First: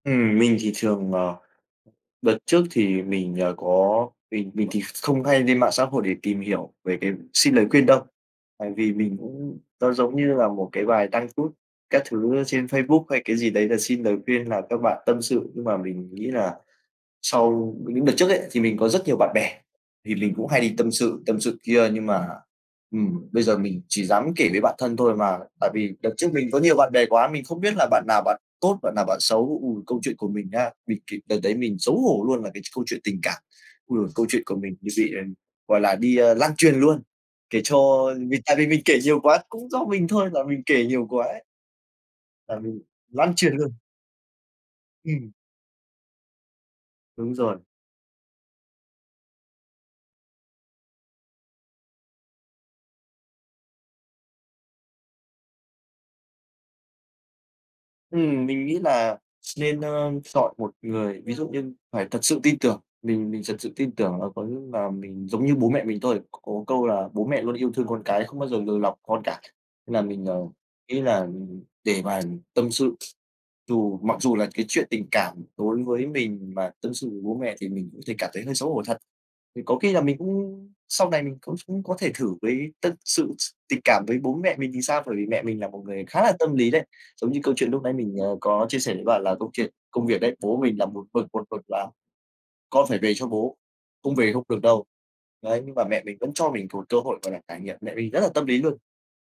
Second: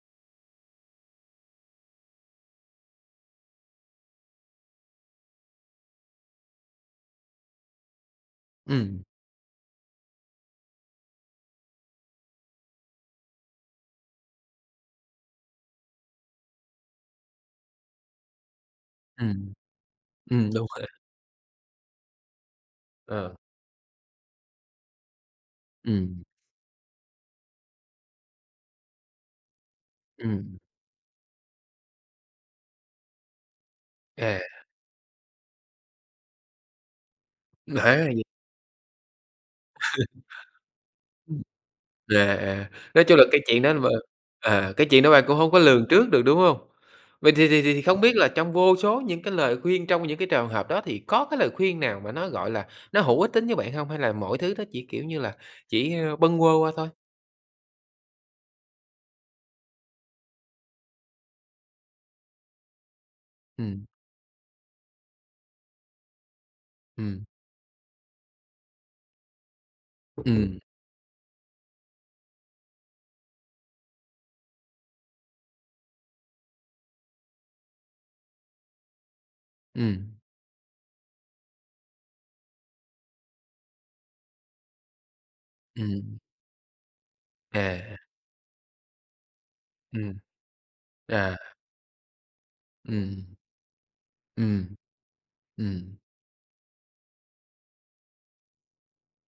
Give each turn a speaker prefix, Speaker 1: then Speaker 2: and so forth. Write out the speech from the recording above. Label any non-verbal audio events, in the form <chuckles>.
Speaker 1: Ừm, mình thì thường, ờ đợt trước thì mình, ờ, có mình mình thì không hay lên mạng xã hội để tìm hiểu về cái xin lời khuyên đâu, tại vì
Speaker 2: Ừm.
Speaker 1: mình cũng nó giống như là một cái bài đăng status các thứ trên Facebook hay cái gì đấy là xin lời khuyên là các bạn tâm sự, nhưng mà mình nghĩ là sau những đợt trước ấy, thì mình có rất nhiều bạn bè
Speaker 2: Ừm.
Speaker 1: thì mình cũng
Speaker 2: Ừm,
Speaker 1: hay
Speaker 2: đúng
Speaker 1: đi
Speaker 2: rồi.
Speaker 1: tâm sự, tâm sự kia nhưng mà, ừm,
Speaker 2: Ờ.
Speaker 1: bây giờ mình chỉ dám kể với bạn thân thôi, mà tại vì đợt
Speaker 2: Ừm.
Speaker 1: trước mình có nhiều bạn bè quá, mình không biết là bạn nào bạn tốt, bạn nào bạn xấu. Ừ, câu chuyện của mình
Speaker 2: Ừm.
Speaker 1: nhá, mình kể đợt đấy mình xấu hổ luôn, là cái câu chuyện tình cảm. Ôi giời, câu chuyện của
Speaker 2: À.
Speaker 1: mình như bị, gọi là, đi, ơ, lan truyền luôn, kể
Speaker 2: <unintelligible>
Speaker 1: cho
Speaker 2: Là gì?
Speaker 1: vì tại vì mình kể nhiều quá, cũng do mình
Speaker 2: <chuckles>
Speaker 1: thôi là mình kể nhiều quá
Speaker 2: Ừm.
Speaker 1: ấy.
Speaker 2: À,
Speaker 1: Tại vì
Speaker 2: à, nói chung là
Speaker 1: lan
Speaker 2: cái
Speaker 1: truyền
Speaker 2: chuyện
Speaker 1: luôn.
Speaker 2: đó là b à, cái chuyện đó bạn
Speaker 1: Ừm.
Speaker 2: cũng hông có lường trước được, đúng hông? Vậy
Speaker 1: Đúng
Speaker 2: thì
Speaker 1: rồi.
Speaker 2: thì thì thì không biết là trong vô số những cái lời khuyên trong những cái trường hợp đó thì có cái lời khuyên nào mà nó, gọi là, nó hữu ích tính với bạn hông, hay là mọi thứ nó chỉ, kiểu như là, chỉ, ơ, bâng quơ qua thôi?
Speaker 1: Ừm, mình nghĩ là nên, ơ, chọn một người ví dụ như phải thật sự tin tưởng, mình mình thật sự
Speaker 2: Ừm.
Speaker 1: tin tưởng là có là mình giống như bố mẹ mình thôi, có câu là
Speaker 2: Ừm.
Speaker 1: bố mẹ luôn yêu thương con cái không bao giờ lừa lọc con cả. Nên là mình, ờ,
Speaker 2: Ừm.
Speaker 1: nghĩ là để mà tâm sự dù mặc dù là cái chuyện tình cảm đối với mình mà tâm sự với bố mẹ thì mình có thể cảm thấy hơi xấu hổ thật. Thì có khi là
Speaker 2: Ừm.
Speaker 1: mình cũng sau này mình cũng có thể thử với tất sự s tình cảm với bố mẹ mình thì sao? Bởi vì mẹ mình là một người
Speaker 2: Ừm.
Speaker 1: khá là tâm lý đấy. Giống như câu chuyện lúc nãy
Speaker 2: À.
Speaker 1: mình, ờ, có chia sẻ với bạn là câu chuyện công
Speaker 2: Ừm.
Speaker 1: việc đấy, bố mình là một mực,
Speaker 2: À.
Speaker 1: một mực là con phải về cho
Speaker 2: Ừm.
Speaker 1: bố, không về không được
Speaker 2: Ừm.
Speaker 1: đâu. Đấy, nhưng mà
Speaker 2: Ừm.
Speaker 1: mẹ mình vẫn cho mình một cơ hội, gọi là, trải nghiệm. Mẹ mình rất là tâm lý luôn.